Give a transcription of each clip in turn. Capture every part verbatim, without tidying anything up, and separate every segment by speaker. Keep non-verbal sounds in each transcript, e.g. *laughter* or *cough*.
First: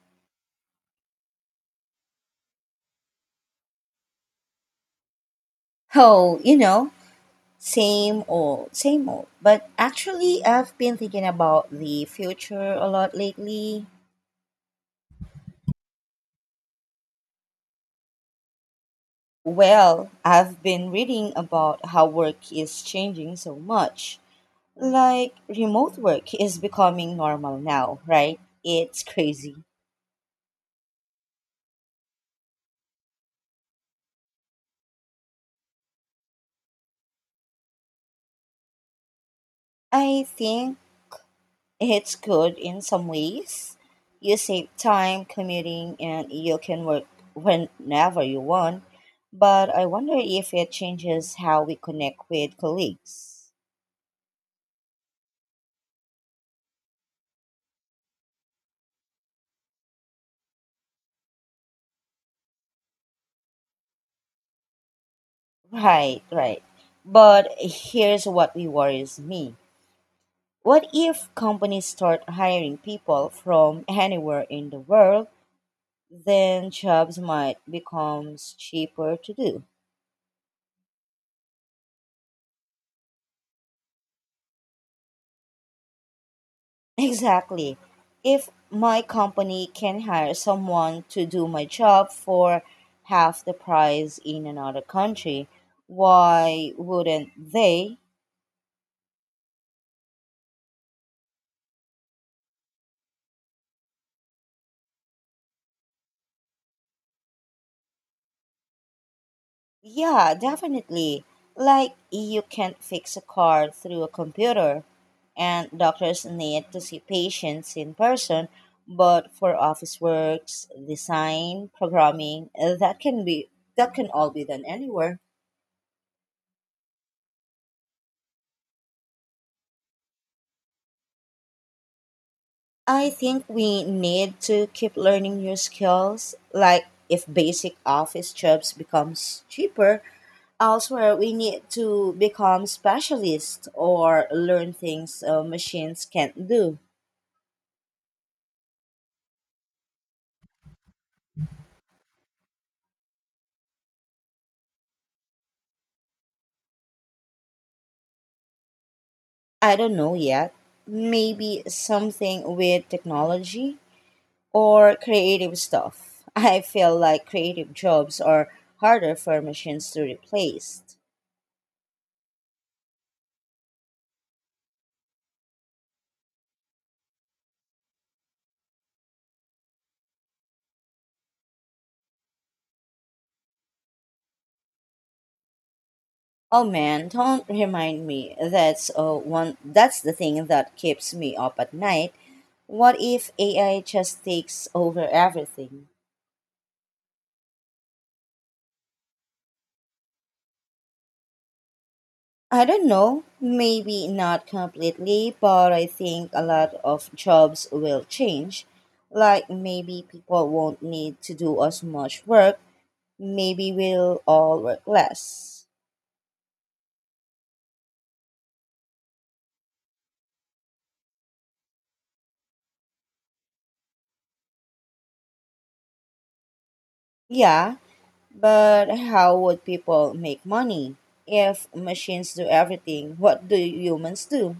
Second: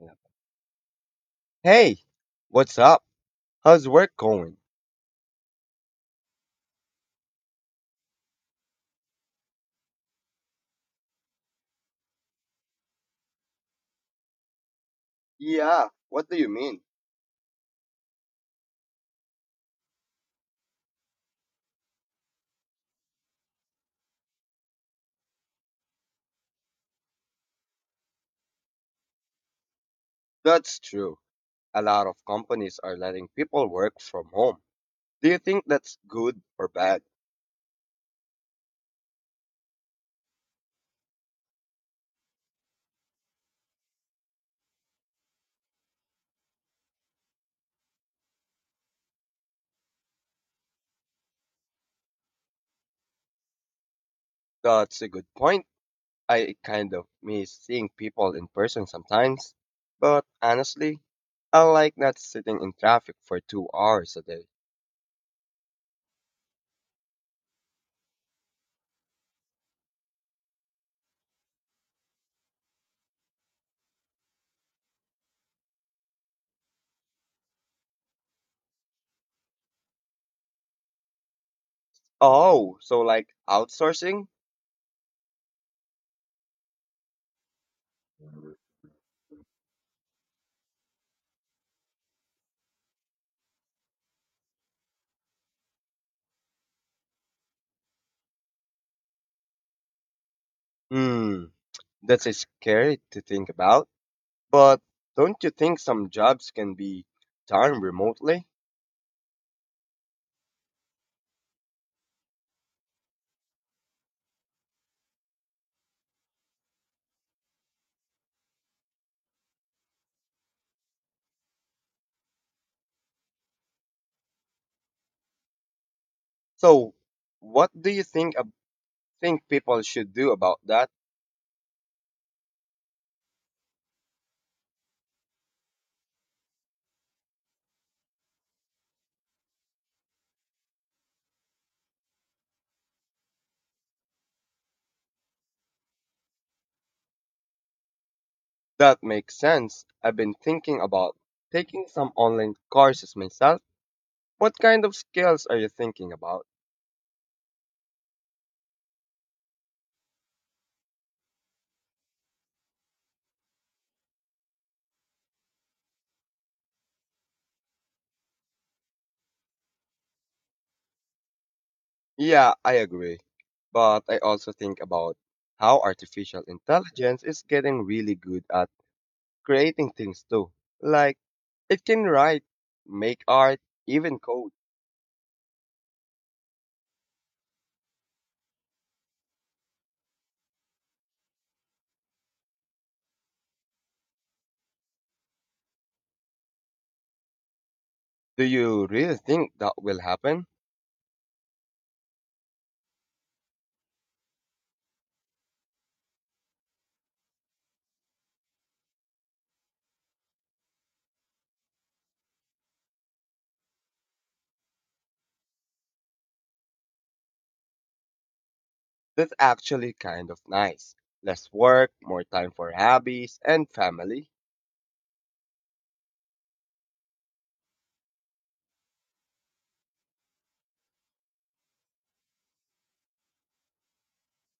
Speaker 1: Yeah. Hey, what's up? How's work going?
Speaker 2: Oh, you know, same old, same old. But actually, I've been thinking about the future a lot lately.
Speaker 1: Yeah, what do you mean?
Speaker 2: Well, I've been reading about how work is changing so much. Like, remote work is becoming normal now, right? It's crazy.
Speaker 1: That's true. A lot of companies are letting people work from home. Do you think that's good or bad?
Speaker 2: I think it's good in some ways. You save time commuting and you can work whenever you want. But I wonder if it changes how we connect with colleagues.
Speaker 1: That's a good point. I kind of miss seeing people in person sometimes. But honestly, I like not sitting in traffic for two hours a day.
Speaker 2: Right, right. But here's what worries me. What if companies start hiring people from anywhere in the world? Then jobs might become cheaper to do.
Speaker 1: Oh, so like outsourcing?
Speaker 2: Exactly. If my company can hire someone to do my job for half the price in another country, why wouldn't they?
Speaker 1: Hmm, that's a scary to think about. But don't you think some jobs can be done remotely?
Speaker 2: Yeah, definitely. Like, you can't fix a car through a computer, and doctors need to see patients in person, but for office works, design, programming, that can be that can all be done anywhere.
Speaker 1: So, what do you think ab- think people should do about that?
Speaker 2: I think we need to keep learning new skills. Like if basic office jobs becomes cheaper elsewhere, we need to become specialists or learn things uh, machines can't do.
Speaker 1: That makes sense. I've been thinking about taking some online courses myself. What kind of skills are you thinking about?
Speaker 2: I don't know yet. Maybe something with technology or creative stuff. *laughs* I feel like creative jobs are harder for machines to replace.
Speaker 1: Yeah, I agree. But I also think about how artificial intelligence is getting really good at creating things too. Like it can write, make art, even code.
Speaker 2: Oh man, don't remind me. That's uh, one. That's the thing that keeps me up at night. What if A I just takes over everything?
Speaker 1: Do you really think that will happen?
Speaker 2: I don't know. Maybe not completely, but I think a lot of jobs will change. Like maybe people won't need to do as much work. Maybe we'll all work less.
Speaker 1: That's actually kind of nice. Less work, more time for hobbies and family.
Speaker 2: Yeah, but how would people make money? If machines do everything, what do humans do?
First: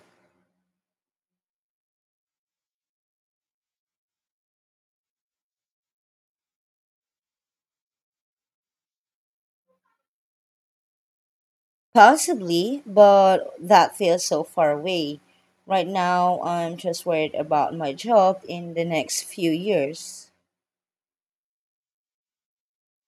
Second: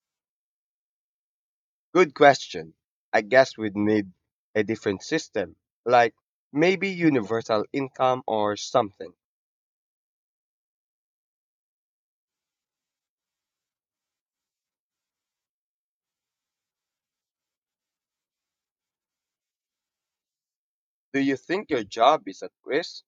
Speaker 1: Good question. I guess we'd need a different system, like maybe universal income or something.
Speaker 2: Possibly, but that feels so far away. Right now, I'm just worried about my job in the next few years.
Speaker 1: Do you think your job is at risk?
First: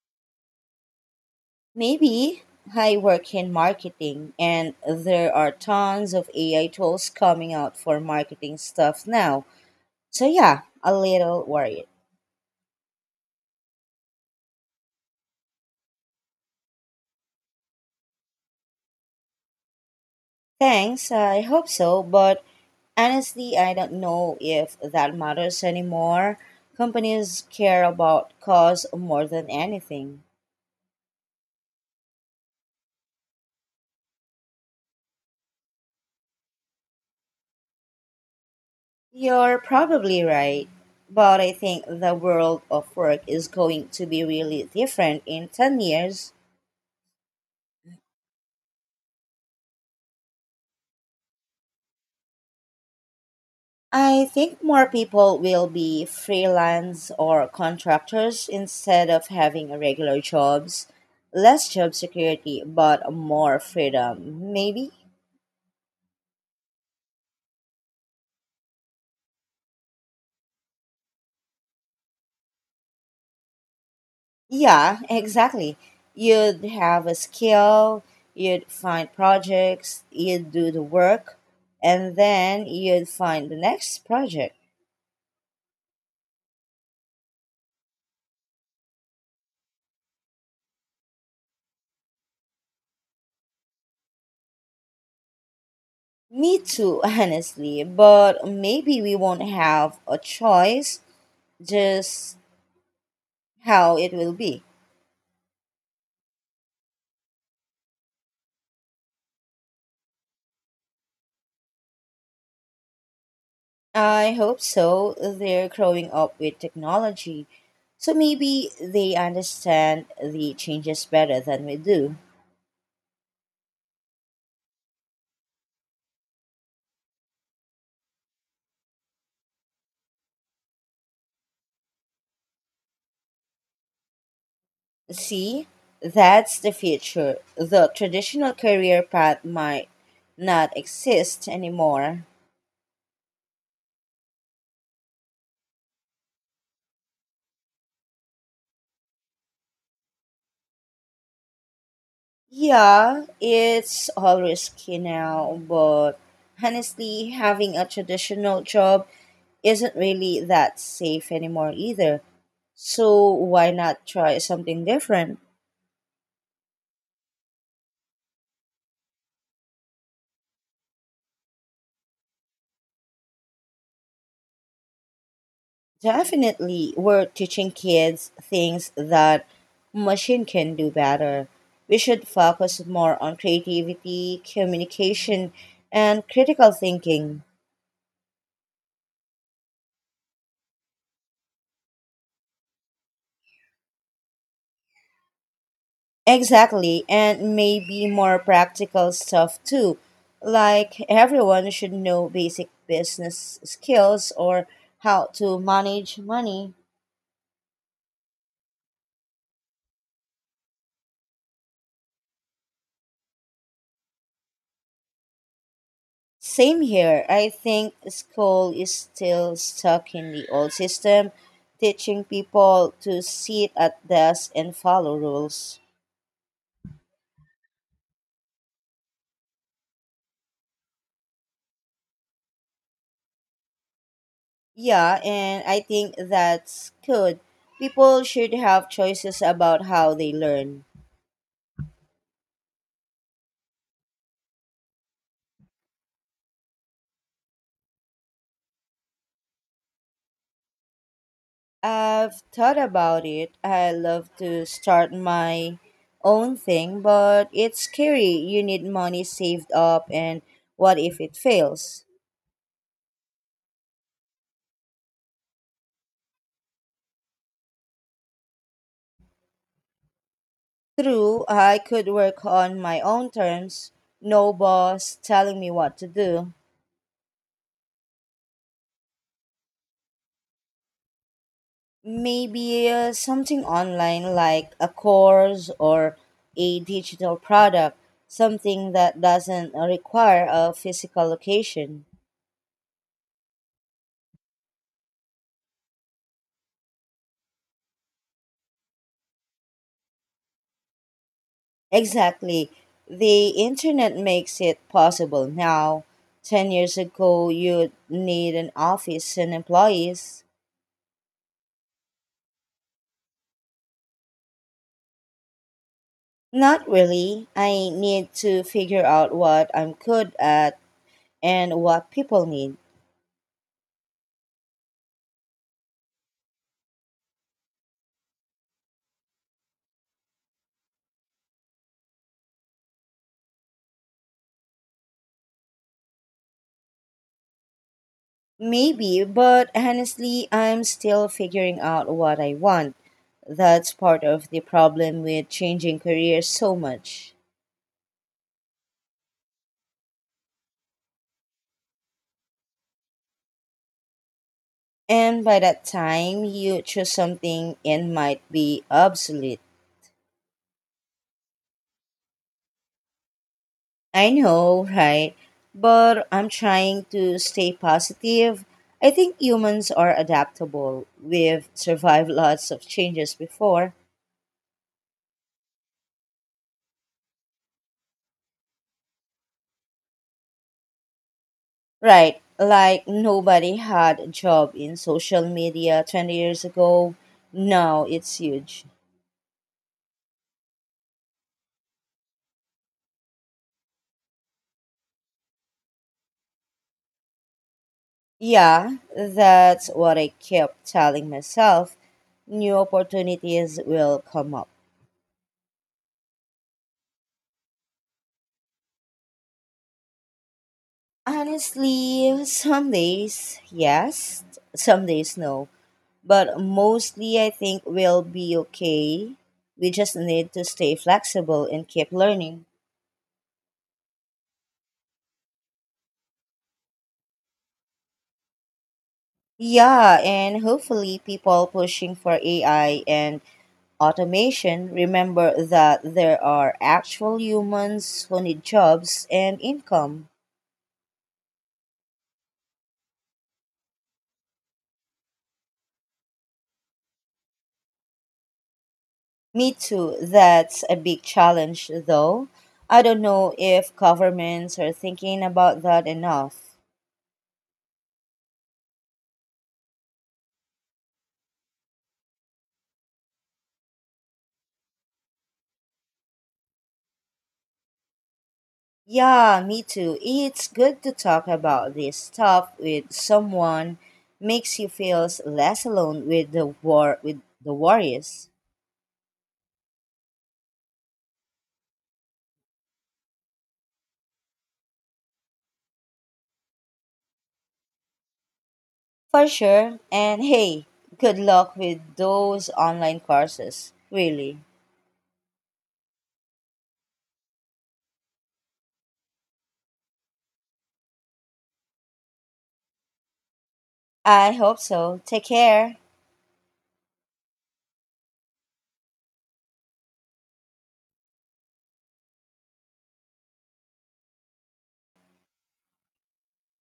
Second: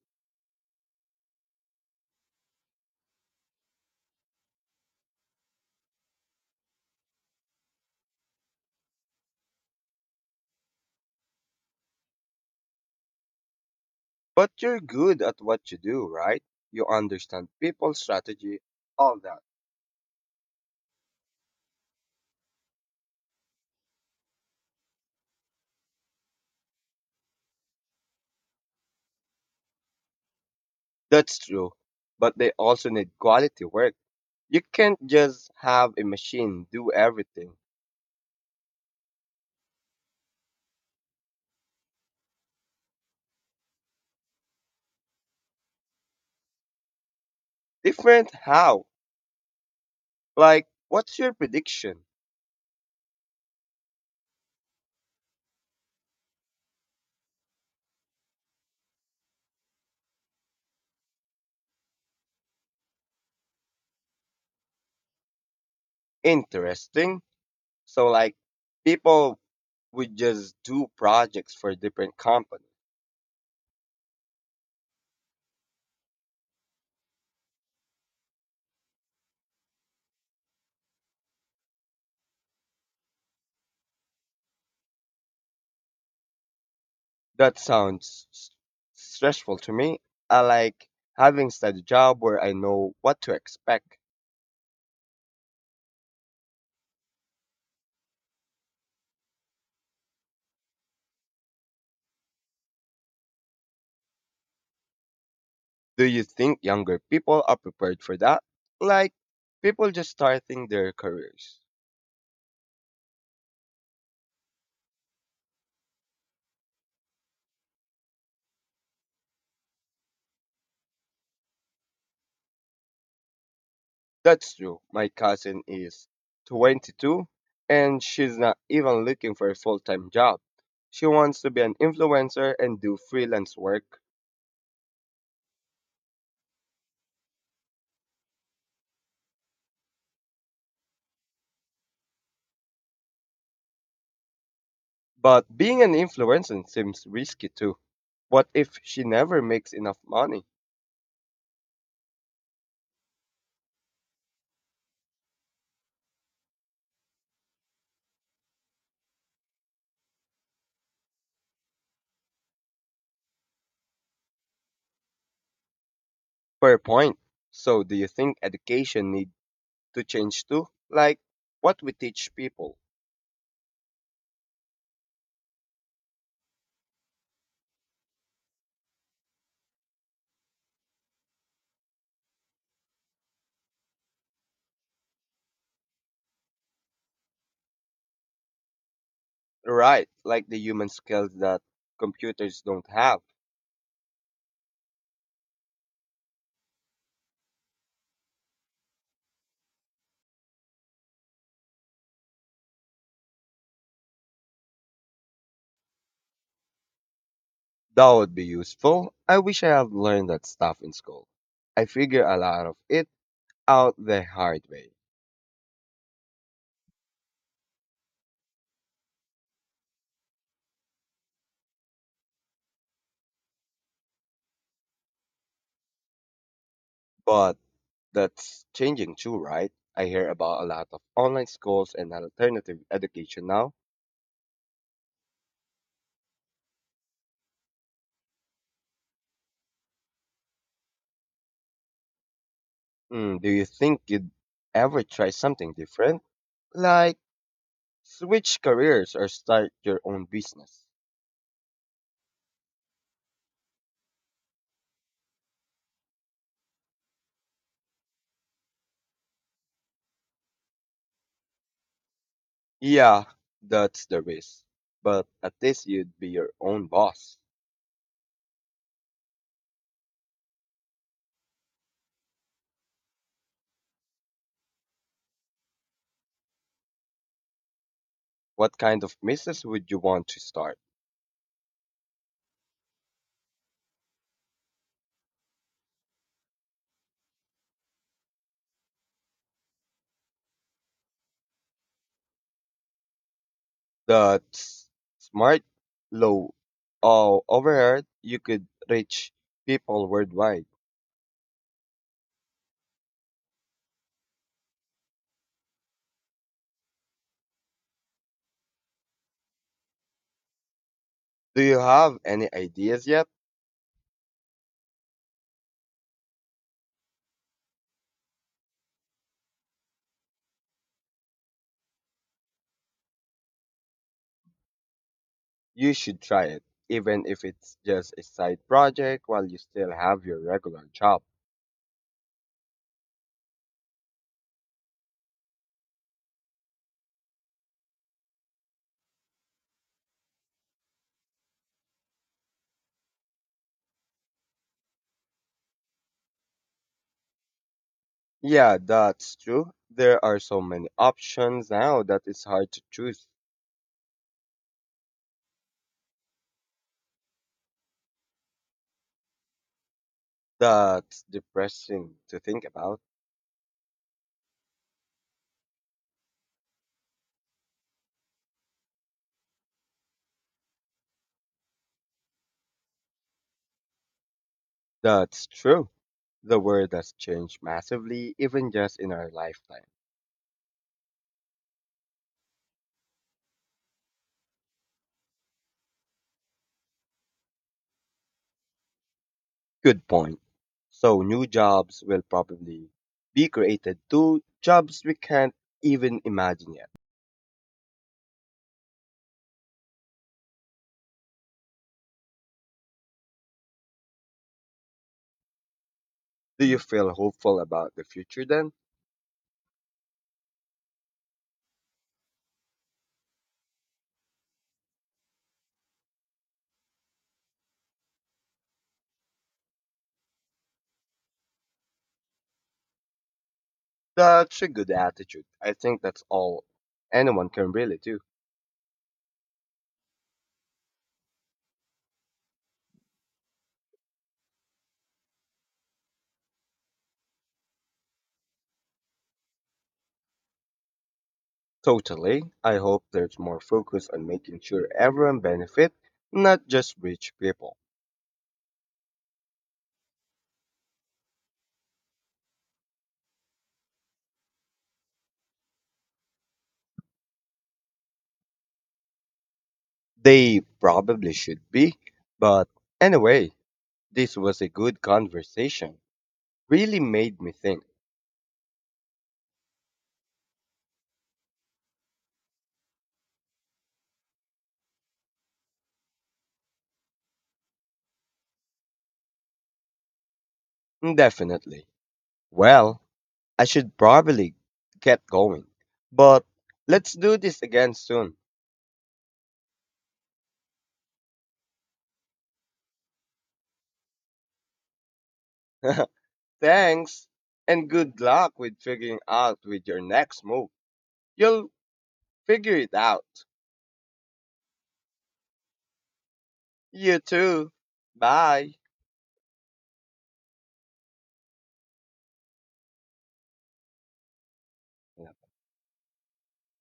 Speaker 2: Maybe I work in marketing, and there are tons of A I tools coming out for marketing stuff now. So, yeah, a little worried.
Speaker 1: But you're good at what you do, right? You understand people's strategy, all that.
Speaker 2: Thanks, I hope so, but honestly, I don't know if that matters anymore. Companies care about cause more than anything.
Speaker 1: That's true. But they also need quality work. You can't just have a machine do everything.
Speaker 2: You're probably right, but I think the world of work is going to be really different in ten years.
Speaker 1: Different how? Like, what's your prediction?
Speaker 2: I think more people will be freelance or contractors instead of having regular jobs. Less job security, but more freedom, maybe?
Speaker 1: Interesting. So, like, people would just do projects for different companies.
Speaker 2: Yeah, exactly. You'd have a skill, you'd find projects, you'd do the work, and then you'd find the next project.
Speaker 1: That sounds s- stressful to me. I like having steady job where I know what to expect.
Speaker 2: Me too, *laughs* honestly, but maybe we won't have a choice, just how it will be.
Speaker 1: Do you think younger people are prepared for that? Like, people just starting their careers.
Speaker 2: I hope so. They're growing up with technology, so maybe they understand the changes better than we do.
Speaker 1: That's true. My cousin is twenty-two and she's not even looking for a full time job. She wants to be an influencer and do freelance work.
Speaker 2: See, that's the future. The traditional career path might not exist anymore.
Speaker 1: But being an influencer seems risky too. What if she never makes enough money?
Speaker 2: Yeah, it's all risky now, but honestly, having a traditional job isn't really that safe anymore either. So why not try something different?
Speaker 1: Fair point. So, do you think education need to change too? Like what we teach people?
Speaker 2: Definitely, we're teaching kids things that machine can do better. We should focus more on creativity, communication, and critical thinking.
Speaker 1: Right, like the human skills that computers don't have.
Speaker 2: Exactly, and maybe more practical stuff too. Like everyone should know basic business skills or how to manage money.
Speaker 1: That would be useful. I wish I had learned that stuff in school. I figure a lot of it out the hard way.
Speaker 2: Same here. I think school is still stuck in the old system, teaching people to sit at desks and follow rules.
Speaker 1: But that's changing too, right? I hear about a lot of online schools and alternative education now.
Speaker 2: Yeah, and I think that's good. People should have choices about how they learn.
Speaker 1: Mm, do you think you'd ever try something different? Like switch careers or start your own business?
Speaker 2: I've thought about it. I love to start my own thing, but it's scary. You need money saved up, and what if it fails?
Speaker 1: Yeah, that's the risk. But at least you'd be your own boss.
Speaker 2: True, I could work on my own terms, no boss telling me what to do.
Speaker 1: What kind of business would you want to start?
Speaker 2: Maybe uh, something online like a course or a digital product, something that doesn't require a physical location.
Speaker 1: The s- Smart, low, all overhead, you could reach people worldwide.
Speaker 2: Exactly. The internet makes it possible now. ten years ago, you'd need an office and employees.
Speaker 1: Do you have any ideas yet?
Speaker 2: Not really. I need to figure out what I'm good at and what people need.
Speaker 1: You should try it, even if it's just a side project while you still have your regular job.
Speaker 2: Maybe, but honestly, I'm still figuring out what I want. That's part of the problem with changing careers so much.
Speaker 1: Yeah, that's true. There are so many options now that it's hard to choose.
Speaker 2: And by that time, you choose something and might be obsolete.
Speaker 1: That's depressing to think about.
Speaker 2: I know, right? But I'm trying to stay positive. I think humans are adaptable. We've survived lots of changes before.
Speaker 1: That's true. The world has changed massively, even just in our lifetime.
Speaker 2: Right, like nobody had a job in social media twenty years ago. Now it's huge.
Speaker 1: Good point. So new jobs will probably be created too, jobs we can't even imagine yet.
Speaker 2: Yeah, that's what I kept telling myself. New opportunities will come up.
Speaker 1: Do you feel hopeful about the future then?
Speaker 2: Honestly, some days yes, some days no. But mostly I think we'll be okay. We just need to stay flexible and keep learning.
Speaker 1: That's a good attitude. I think that's all anyone can really do.
Speaker 2: Yeah, and hopefully people pushing for A I and automation remember that there are actual humans who need jobs and income.
Speaker 1: Totally. I hope there's more focus on making sure everyone benefit, not just rich people.
Speaker 2: Me too, that's a big challenge though. I don't know if governments are thinking about that enough.
Speaker 1: They probably should be, but anyway, this was a good conversation. Really made me think.
Speaker 2: Yeah, me too. It's good to talk about this stuff with someone. Makes you feel less alone with the war with the worries.
Speaker 1: Definitely. Well, I should probably get going. But let's do this again soon.
Speaker 2: For sure. And hey, good luck with those online courses. Really.
Speaker 1: *laughs* Thanks, and good luck with figuring out with your next move. You'll figure it out.
Speaker 2: I hope so. Take care.
Speaker 1: You too. Bye.